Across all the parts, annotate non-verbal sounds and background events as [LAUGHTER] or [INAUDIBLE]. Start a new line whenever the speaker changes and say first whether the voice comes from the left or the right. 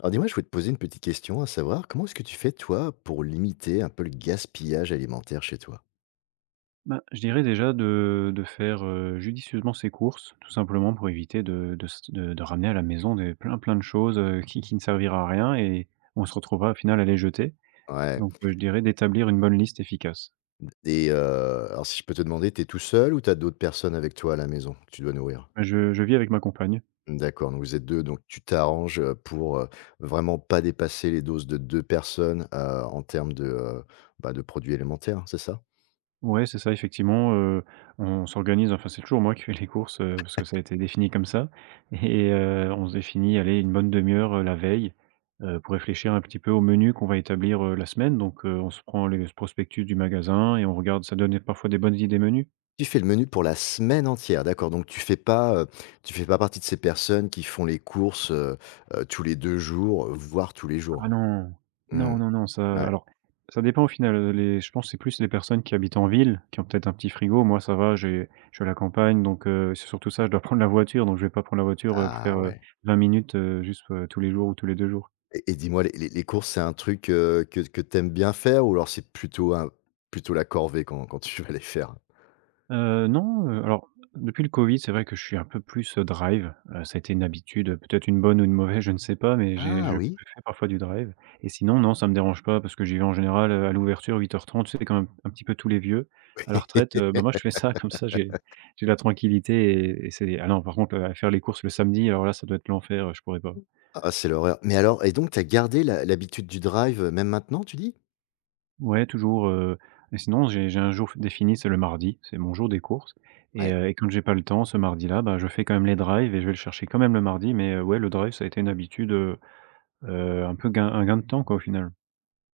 left: Alors dis-moi, je voulais te poser une petite question, à savoir comment est-ce que tu fais toi pour limiter un peu le gaspillage alimentaire chez toi?
right: Je dirais déjà de faire, judicieusement ses courses, tout simplement pour éviter de s de ramener à la maison des plein de choses, qui ne servira à rien et on se retrouvera au final à les jeter.
left: Ouais.
right: Donc, je dirais d'établir une bonne liste efficace.
left: Alors si je peux te demander, t'es tout seul ou t'as d'autres personnes avec toi à la maison que tu dois nourrir?
right: Je vis avec ma compagne.
left: D'accord, donc vous êtes 2, donc tu t'arranges, pour, vraiment pas dépasser les doses de 2 personnes, en termes de, bah, de produits alimentaires, c'est ça?
right: Ouais, c'est ça, effectivement, on s'organise, enfin, c'est toujours moi qui fais les courses, parce que ça a été défini comme ça et on se définit, allez, une bonne demi heure, la veille, pour réfléchir un petit peu au menu qu'on va établir, la semaine donc on se prend les prospectus du magasin et on regarde ça donne parfois des bonnes idées menus.
left: Tu fais le menu pour la semaine entière, d'accord, donc tu fais pas partie de ces personnes qui font les courses, tous les 2 jours, voire tous les
right: Ah
left: jours?
right: non!
left: Mmh,
right: Non, non, non, ça
left: ouais.
right: alors, ça dépend au final, les je pense que c'est plus les personnes qui habitent en ville, qui ont peut-être un petit frigo. Moi, ça va, j'ai je suis à la campagne donc c'est surtout ça, je dois [LAUGHS] prendre la voiture donc je vais pas prendre la voiture, pour
left: Ah
right: faire,
left: ouais.
right: 20 minutes, juste, tous les jours ou tous les 2 jours.
left: Et dis-moi, les courses, c'est un truc, que t'aimes bien faire, ou alors c'est plutôt un plutôt la corvée quand tu vas les faire?
right: Non, alors depuis le covid, c'est vrai que je suis un peu plus, drive. Ça a été une habitude, peut-être une bonne ou une mauvaise, je ne sais pas, mais j'ai
left: Ah
right: je
left: oui.
right: fais parfois du drive et sinon, non, ça me dérange pas parce que j'y vais en général, à l'ouverture 8h30. Tu sais, comme un petit peu tous les vieux. À la retraite,
left: [LAUGHS]
right: moi, je fais ça comme ça, j'ai la tranquillité et c'est ah non, par contre, à faire les courses le samedi, alors là, ça doit être l'enfer, je pourrais pas.
left: Ah, c'est l'horreur. Mais alors, et donc tu as gardé la l'habitude du drive, même maintenant, tu dis?
right: Ouais, toujours, et sinon j'ai un jour défini, c'est le mardi, c'est mon jour des courses et
left: Ouais.
right: quand j'ai pas le temps ce mardi-là, bah, je fais quand même les drives et je vais le chercher quand même le mardi mais ouais, le drive ça a été une habitude, un peu gain de temps quoi, au final.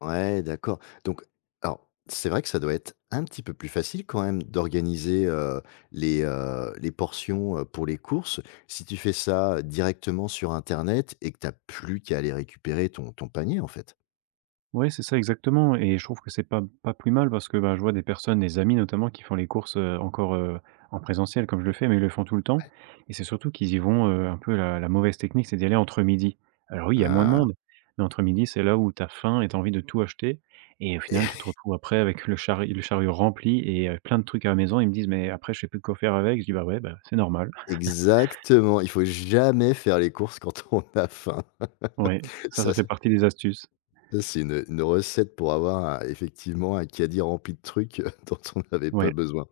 left: Ouais, d'accord. Donc alors, c'est vrai que ça doit être un petit peu plus facile quand même d'organiser, les portions, pour les courses. Si tu fais ça directement sur internet et que tu as plus qu'à aller récupérer ton panier, en fait.
right: Ouais, c'est ça exactement et je trouve que c'est pas plus mal parce que, bah, je vois des personnes, des amis notamment qui font les courses, encore, en présentiel comme je le fais, mais ils le font tout le temps
left: Ouais.
right: et c'est surtout qu'ils y vont, un peu la mauvaise technique, c'est d'y aller entre midi. Alors oui, il y a moins de
left: Heu
right: monde, mais entre midi, c'est là où tu as faim et tu as envie de tout acheter et au final, tu
left: [LAUGHS]
right: te retrouves après avec le chariot rempli et plein de trucs à la maison. Ils me disent: «Mais après, je sais plus quoi faire avec». Je dis: «Bah ouais, bah, c'est normal».
left: Exactement, il faut jamais faire les courses quand on a faim.
right: Ouais,
left: [LAUGHS]
right: ça,
left: Ça
right: ça fait partie des astuces.
left: ça c'est une recette pour avoir un effectivement un caddie rempli de trucs [LAUGHS] dont on n'avait pas
right: Ouais,
left: besoin.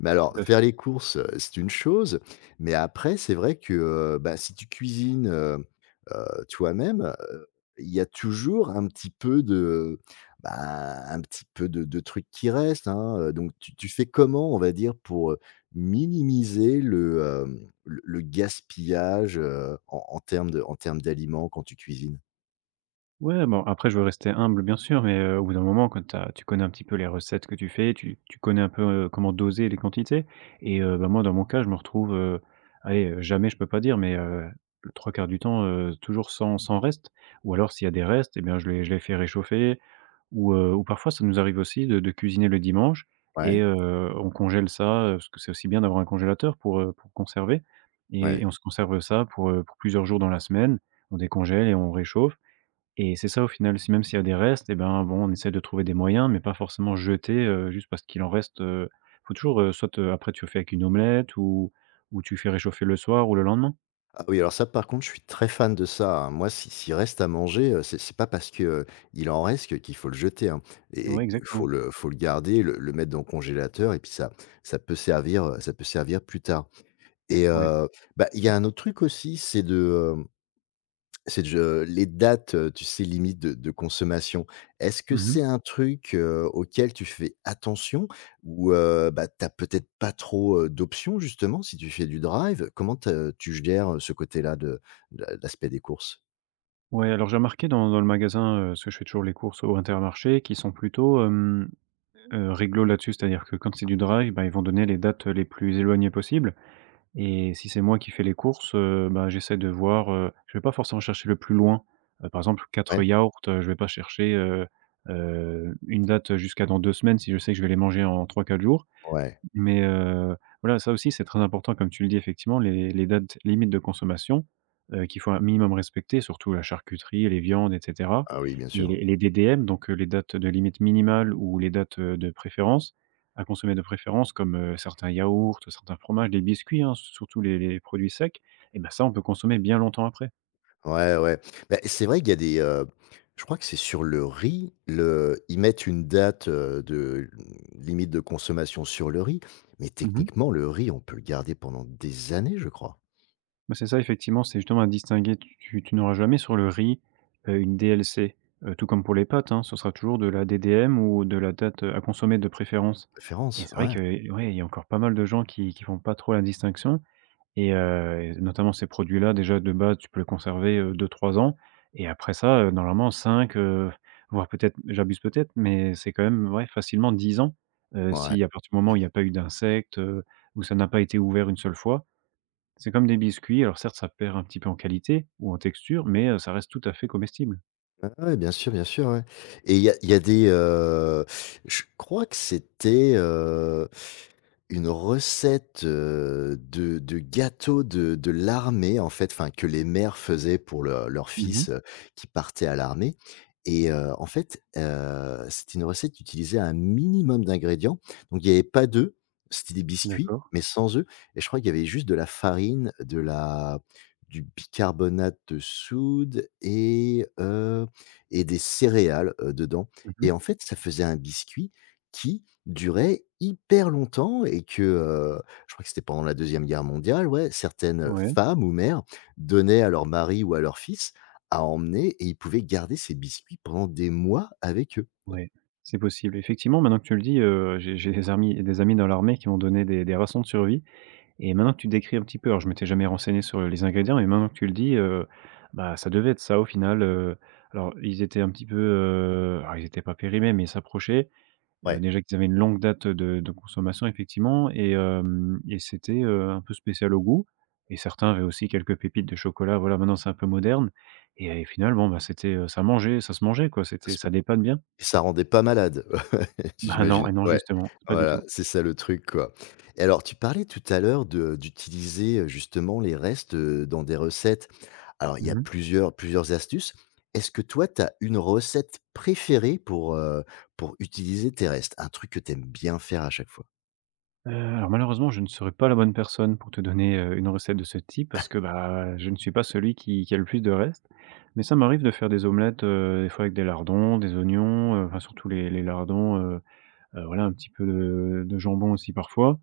left: Mais
right: tout
left: alors,
right: à
left: faire
right: fait.
left: les courses, c'est une chose, mais après, c'est vrai que, bah, si tu cuisines, toi-même, heu, il y a toujours un petit peu de bah, un petit peu de trucs qui restent, hein, donc tu fais comment, on va dire, pour, minimiser le, le gaspillage, en en termes de en termes d'aliments quand tu cuisines?
right: Ouais, bon, après je veux rester humble bien sûr, mais au bout d'un moment quand tu connais un petit peu les recettes que tu fais, tu connais un peu, comment doser les quantités et moi dans mon cas, je me retrouve, allez, jamais je peux pas dire, mais 3/4 du temps, toujours sans reste ou alors s'il y a des restes et bien je les fais réchauffer ou parfois ça nous arrive aussi de cuisiner le dimanche et
left: Ouais,
right: on congèle ça, parce que c'est aussi bien d'avoir un congélateur pour conserver et
left: ouais.
right: on se conserve ça pour plusieurs jours dans la semaine. On décongèle et on réchauffe et c'est ça au final, si même s'il y a des restes et ben, bon, on essaie de trouver des moyens, mais pas forcément jeter, juste parce qu'il en reste, faut toujours, soit, après tu le fais avec une omelette ou tu fais réchauffer le soir ou le lendemain.
left: Ah oui, alors ça, par contre, je suis très fan de ça, hein. Moi, si s'il reste à manger, c'est pas parce que, il en reste que qu'il faut le jeter, hein,
right: Oui,
left: et il
right: exactement.
left: faut le garder, le mettre dans le congélateur, et puis ça ça peut servir plus tard. et
right: Oui.
left: heu, Bah, il y a un autre truc aussi, c'est de, c'est je les dates, tu sais, limites de consommation. Est-ce que
right: Mmh.
left: c'est un truc, auquel tu fais attention, ou bah, tu as peut-être pas trop, d'options justement si tu fais du drive? Comment te tu gères, ce côté-là de l'aspect des courses?
right: Ouais, alors j'ai remarqué dans le magasin, parce que je fais toujours les courses au Intermarché, qui sont plutôt, réglo là-dessus. C'est-à-dire que quand c'est du drive, bah, ils vont donner les dates les plus éloignées possibles. Et si c'est moi qui fais les courses, bah, j'essaie de voir, je vais pas forcément chercher le plus loin. Par exemple, quatre
left: Ouais?
right: yaourts, je vais pas chercher, une date jusqu'à dans 2 semaines si je sais que je vais les manger en 3-4 jours.
left: Ouais.
right: Mais voilà, ça aussi, c'est très important comme tu le dis effectivement, les dates limites de consommation, qu'il faut un minimum respecter, surtout la charcuterie, les viandes et cetera
left: Ah oui, bien
right: et
left: sûr.
right: les DDM, donc les dates de limite minimale ou les dates, de préférence, à consommer de préférence comme, certains yaourts, certains fromages, des biscuits, hein, surtout les produits secs et ben ça, on peut consommer bien longtemps après.
left: Ouais, ouais. Bah, c'est vrai qu'il y a des, je crois que c'est sur le riz, le ils mettent une date, de limite de consommation sur le riz, mais
right: Mmh.
left: techniquement, le riz, on peut le garder pendant des années, je crois.
right: Bah, c'est ça, effectivement, c'est justement à distinguer. Tu n'auras jamais sur le riz, une DLC, tout comme pour les pâtes, hein, ce sera toujours de la DDM ou de la date, à consommer de préférence et
left: Référence,
right: c'est vrai
left: ouais.
right: que ouais, il y a encore pas mal de gens qui font pas trop la distinction et notamment ces produits-là, déjà, de base, tu peux les conserver, 2-3 ans et après ça, normalement 5 voire peut-être j'abuse peut-être, mais c'est quand même, ouais, facilement 10 ans,
left: Ouais.
right: si à partir du moment où il y a pas eu d'insectes, où ça n'a pas été ouvert une seule fois. C'est comme des biscuits, alors certes, ça perd un petit peu en qualité ou en texture, mais ça reste tout à fait comestible.
left: Ah ouais, ouais, bien sûr, ouais. Et il y a des, je crois que c'était, une recette, de gâteau de l'armée, en fait, enfin, que les mères faisaient pour le leurs
right: Mmh mh.
left: fils, qui partaient à l'armée, et en fait, c'était une recette qui utilisait un minimum d'ingrédients. Donc il n'y avait pas d'œufs, c'était des biscuits,
right: D'accord.
left: mais sans œufs, et je crois qu'il y avait juste de la farine, de la du bicarbonate de soude, et des céréales, dedans,
right: Mmh mh.
left: et en fait, ça faisait un biscuit qui durait hyper longtemps, et que, je crois que c'était pendant la deuxième guerre mondiale, ouais, certaines,
right: Ouais,
left: femmes ou mères donnaient à leur mari ou à leur fils à emmener, et ils pouvaient garder ces biscuits pendant des mois avec eux.
right: ouais. C'est possible. Effectivement, maintenant que tu le dis, j'ai des amis dans l'armée qui m'ont donné des rations de survie et maintenant que tu décris un petit peu alors je m'étais jamais renseigné sur les ingrédients mais maintenant que tu le dis, bah, ça devait être ça au final, alors ils étaient un petit peu, alors ils étaient pas périmés mais ils s'approchaient.
left: Ouais.
right: Déjà qu'ils avaient une longue date, de consommation effectivement et hem et c'était, un peu spécial au goût et certains avaient aussi quelques pépites de chocolat, voilà, maintenant c'est un peu moderne et finalement, bah, c'était, ça se mangeait quoi, c'était ça dépanne bien.
left: Et
right: [LAUGHS]
left: ça rendait pas malade, [LAUGHS]
right: Bah, non
left: j'imagine.
right: et non
left: Ouais,
right: justement, pas du
left: voilà,
right: tout.
left: c'est ça le truc, quoi. Et alors, tu parlais tout à l'heure de d'utiliser, justement les restes, dans des recettes. Alors, il y
right: Mmh
left: a
right: mh.
left: plusieurs astuces. Est-ce que toi, tu as une recette préférée pour utiliser tes restes? Un truc que tu aimes bien faire à chaque fois?
right: Alors malheureusement, je ne serais pas la bonne personne pour te donner, une recette de ce type parce que, bah, je ne suis pas celui qui a le plus de restes. Mais ça m'arrive de faire des omelettes, des fois avec des lardons, des oignons, enfin surtout les lardons, voilà, un petit peu de jambon aussi parfois,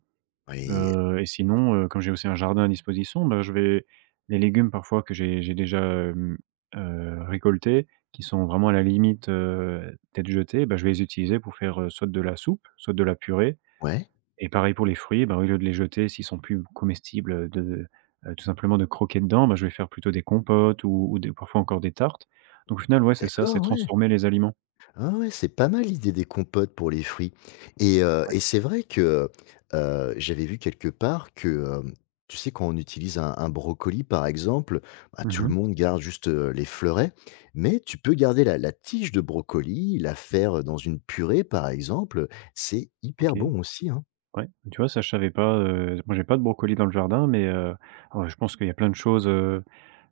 left: Oui.
right: et sinon, comme j'ai aussi un jardin à disposition, bah, je vais les légumes parfois que j'ai déjà, récoltés, qui sont vraiment à la limite, d'être jetés, bah, je vais les utiliser pour faire, soit de la soupe, soit de la purée
left: Ouais,
right: et pareil pour les fruits, bah, au lieu de les jeter s'ils sont plus comestibles, de, tout simplement de croquer dedans, bah, je vais faire plutôt des compotes ou des parfois encore des tartes. Donc au final, ouais, c'est ça, c'est
left: d'accord, ouais.
right: transformer les aliments.
left: Ah ouais, c'est pas mal l'idée des compotes pour les fruits.
right: Ouais.
left: C'est vrai que, j'avais vu quelque part que, hem, tu sais, quand on utilise un brocoli, par exemple, bah, tout le
right: Mmh.
left: monde garde juste, les fleurets, mais tu peux garder la la tige de brocoli, la faire, dans une purée, par exemple, c'est hyper
right: OK.
left: bon aussi, hein.
right: Ouais, tu vois, ça je savais pas, moi j'ai pas de brocolis dans le jardin, mais alors je pense qu'il y a plein de choses, heu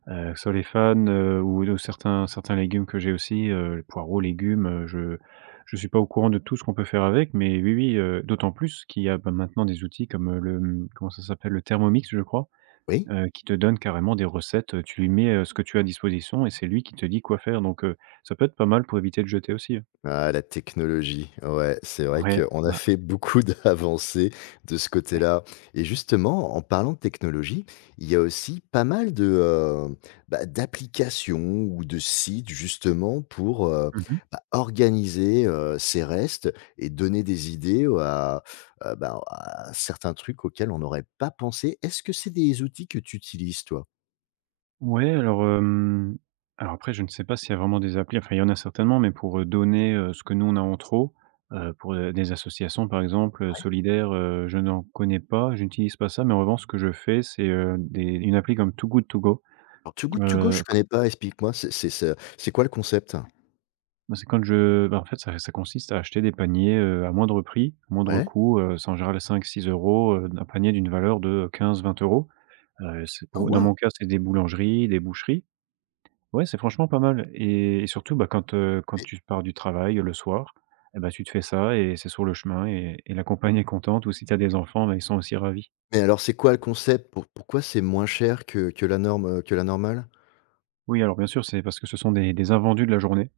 right: heu, que ce soit les fans, ou de certains légumes que j'ai aussi, les poireaux, légumes, je suis pas au courant de tout ce qu'on peut faire avec, mais oui, oui, d'autant plus qu'il y a, bah, maintenant des outils comme, le, comment ça s'appelle? Le Thermomix, je crois,
left: Oui?
right: qui te donne carrément des recettes, tu lui mets, ce que tu as à disposition et c'est lui qui te dit quoi faire donc ça peut être pas mal pour éviter de jeter aussi, hein.
left: Ah, la technologie, ouais, c'est vrai
right: Ouais,
left: qu'on a
right: bah,
left: fait beaucoup [LAUGHS] d'avancées de ce
right: ouais.
left: côté-là. Et justement, en parlant de technologie, il y a aussi pas mal de, bah, d'applications ou de sites justement pour
right: Mmh.
left: bah, organiser ces restes, et donner des idées à, bah, à certains trucs auxquels on n'aurait pas pensé. Est-ce que c'est des outils que tu utilises, toi?
right: Ouais, alors, alors après je ne sais pas s'il y a vraiment des applis, enfin il y en a certainement, mais pour, donner, ce que nous on a en trop, pour, des associations par exemple,
left: Ouais.
right: solidaires, je n'en connais pas, j'utilise pas ça, mais en revanche ce que je fais c'est, des une appli comme Too Good To Go.
left: Alors, Too Good To Go, je
right: Q
left: connais pas, explique-moi, c'est quoi le concept?
right: Bah, c'est en fait ça consiste à acheter des paniers, à moindre prix, moindre
left: Ouais.
right: coût, c'est en général cinq six euros, un panier d'une valeur de quinze vingt euros. C'est
left: Oh,
right: pour, dans mon
left: waouh!
right: cas c'est des boulangeries, des boucheries. Ouais, c'est franchement pas mal et surtout, bah, quand tu pars du travail, le soir et bah, tu te fais ça et c'est sur le chemin et la compagne est contente, ou si tu as des enfants, bah, ils sont aussi ravis.
left: Mais alors, c'est quoi le concept? Pour pourquoi c'est moins cher que la norme, que la normale?
right: Oui, alors bien sûr, c'est parce que ce sont des invendus de la journée,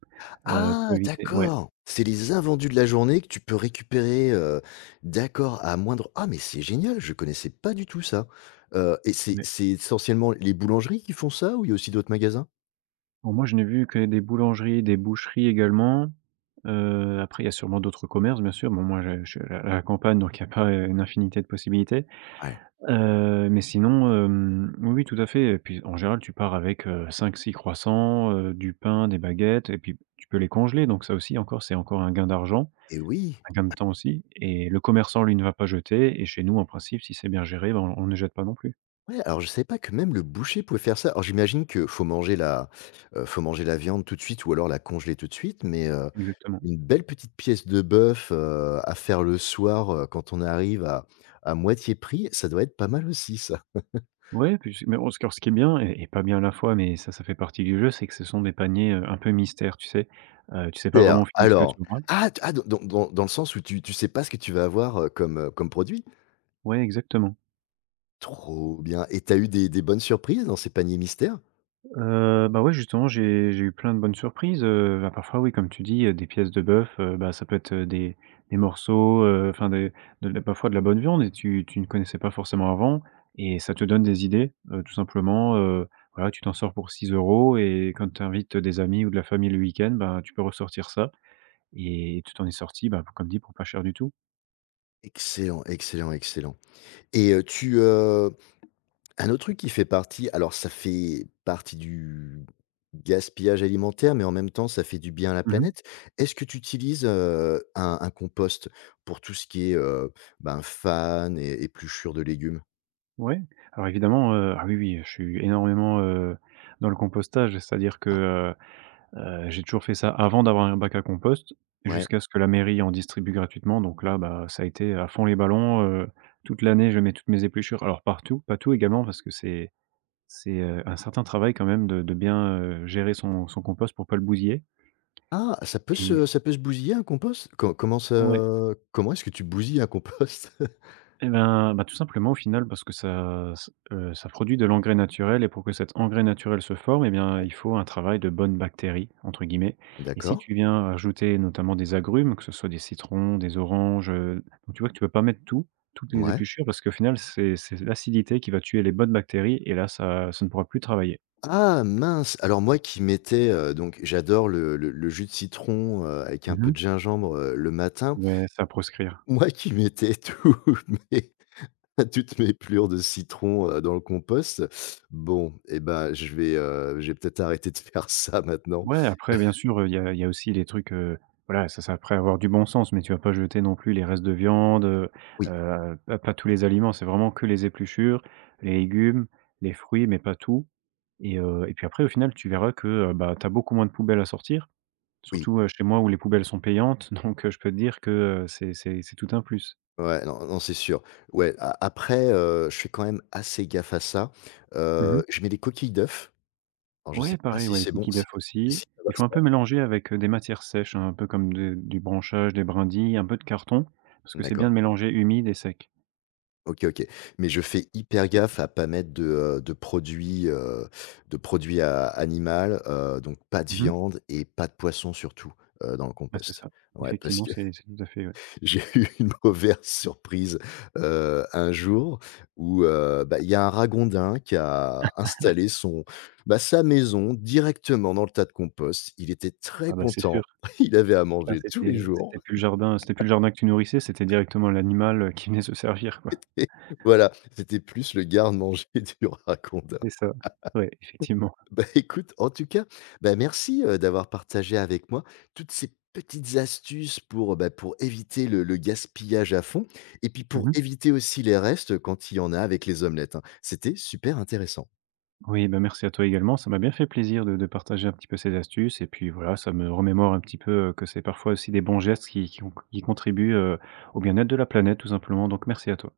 left: Ah
right: pour éviter, ouais.
left: d'accord! C'est les invendus de la journée que tu peux récupérer, d'accord, à moindre ah mais c'est génial, je connaissais pas du tout ça. Et
right: Ouais.
left: c'est essentiellement les boulangeries qui font ça, ou il y a aussi d'autres magasins?
right: Bon, moi, je n'ai vu que des boulangeries, des boucheries également. Après il y a sûrement d'autres commerces, bien sûr. Bon, moi, je suis à la campagne, donc il y a pas, une infinité de possibilités.
left: Ouais.
right: Mais sinon, oui, oui, tout à fait, et puis en général, tu pars avec, 5-6 croissants, du pain, des baguettes, et puis tu peux les congeler, donc ça aussi encore, c'est encore un gain d'argent,
left: Et oui!
right: un gain de temps aussi, et le commerçant, lui, ne va pas jeter, et chez nous, en principe, si c'est bien géré, ben, on ne jette pas non plus.
left: Ouais, alors je savais pas que même le boucher pouvait faire ça. Alors j'imagine que faut manger la viande tout de suite ou alors la congeler tout de suite, mais
right: Exactement.
left: une belle petite pièce de bœuf, à faire le soir, quand on arrive à moitié prix, ça doit être pas mal aussi ça.
right: Ouais, puis c'est, mais bon, ce qui est bien et pas bien à la fois, mais ça fait partie du jeu, c'est que ce sont des paniers, un peu mystères, tu sais? Tu sais pas
left: C'est-à-dire
right: vraiment au final ce que
left: alors
right: tu auras.
left: ah t ah dans le sens où tu sais pas ce que tu vas avoir, comme, comme produit?
right: Ouais, exactement.
left: Trop bien, et tu as eu des bonnes surprises dans ces paniers mystères?
right: Bah, ouais, justement, j'ai eu plein de bonnes surprises, bah, parfois, oui, comme tu dis, des pièces de bœuf, bah, ça peut être, des morceaux, enfin des de la, parfois de la bonne viande, et tu ne connaissais pas forcément avant, et ça te donne des idées, tout simplement. Voilà, tu t'en sors pour 6 euros, et quand tu invites des amis ou de la famille le week-end, ben, tu peux ressortir ça, et tu t'en es sorti, bah, comme dit, pour pas cher du tout.
left: Excellent, excellent, excellent. et heu, tu, Un autre truc qui fait partie alors ça fait partie du gaspillage alimentaire, mais en même temps, ça fait du bien à la
right: Mmh.
left: planète. Est-ce que tu utilises, un compost pour tout ce qui est, ben, fan et épluchures de légumes?
right: Ouais. Alors évidemment, ah oui, oui, je suis énormément, dans le compostage, c'est-à-dire
left: Ah,
right: que, j'ai toujours fait ça avant d'avoir un bac à compost,
left: ouais.
right: jusqu'à ce que la mairie en distribue gratuitement, donc là, bah, ça a été à fond les ballons. Toute l'année, je mets toutes mes épluchures, alors partout, pas tout également parce que c'est, un certain travail quand même de bien gérer son compost pour pas le bousiller
left: Ah, ça peut
right: et
left: se bousiller un compost? Co Comment
right: ouais.
left: ça, comment est-ce que tu bousilles un compost? [LAUGHS]
right: Eh ben, bah, tout simplement au final parce que ça produit de l'engrais naturel, et pour que cet engrais naturel se forme, et bien, il faut un travail de «bonnes bactéries» entre guillemets, et si
left: D'accord,
right: tu viens ajouter notamment des agrumes, que ce soit des citrons, des oranges, donc tu vois que tu peux pas mettre tout, toutes les
left: ouais.
right: épluchures, parce qu'au final c'est l'acidité qui va tuer les bonnes bactéries, et là ça ne pourra plus travailler.
left: Ah mince! Alors moi qui mettais, donc j'adore le jus de citron, avec un peu
right: Mmh.
left: de gingembre, le matin.
right: Ouais, ça à proscrire.
left: Moi qui mettais tout [LAUGHS] mes toutes mes plures de citron, dans le compost, bon eh ben, je vais, je peut-être arrêté de [LAUGHS] faire ça maintenant.
right: Ouais, après bien sûr, il y a y a aussi les trucs, voilà, ça c'est, après avoir du bon sens, mais tu vas pas jeter non plus les restes de viande.
left: Oui,
right: Pas tous les aliments, c'est vraiment que les épluchures, les légumes, les fruits, mais pas tout. Et puis après au final tu verras que, bah, tu as beaucoup moins de poubelles à sortir,
left: oui,
right: surtout, chez moi où les poubelles sont payantes [LAUGHS] donc je peux te dire que, c'est tout un plus.
left: ouais, non, non, c'est sûr. Ouais, a après, je fais quand même assez gaffe à ça.
right: Mmh.
left: Je mets des coquilles d'œufs. Alors je sais
right: Ouais,
left: pas
right: pareil,
left: si
right: ouais, les
left: c'est bon,
right: cookies
left: si
right: d'œufs aussi.
left: si ça va
right: Il faut un
left: ça?
right: peu mélanger avec, des matières sèches, hein, un peu comme de du branchage, des brindilles, un peu de carton, parce
left: Va.
right: que c'est bien
left: D'accord.
right: de mélanger humide et sec.
left: OK, OK. Mais je fais hyper gaffe à pas mettre de produits à animal, donc pas de
right: Mmh.
left: viande et pas de poisson surtout, dans le
right: Bah, c'est
left: compost.
right: ça.
left: Ouais, parce
right: Effectivement,
left: que
right: c'est tout à fait, ouais.
left: [LAUGHS] j'ai eu une mauvaise surprise, un jour où, bah, il y a un ragondin qui a installé son bah, sa maison directement dans le tas de compost. Il était très
right: Ah bah, c'est sûr.
left: content, [LAUGHS] il avait à
right: Là,
left: manger tous les
right: c'était
left: jours.
right: c'était plus le jardin, c'était plus le jardin que tu nourrissais, c'était directement l'animal, qui venait se [LAUGHS] servir, quoi.
left: [LAUGHS] Voilà, c'était plus le garde-manger [LAUGHS] du ragondin.
right: C'est ça. Ouais, effectivement.
left: Bah, [LAUGHS] écoute, en tout cas, bah, merci, d'avoir partagé avec moi toutes ces petites astuces pour, bah, pour éviter le gaspillage à fond, et puis pour
right: Mmh.
left: éviter aussi les restes quand il y en a avec les omelettes, hein. C'était super intéressant.
right: Oui, bah, merci à toi également. Ça m'a bien fait plaisir de partager un petit peu ces astuces, et puis, voilà, ça me remémore un petit peu, que c'est parfois aussi des bons gestes qui contribuent, au bien-être de la planète tout simplement, donc merci à toi.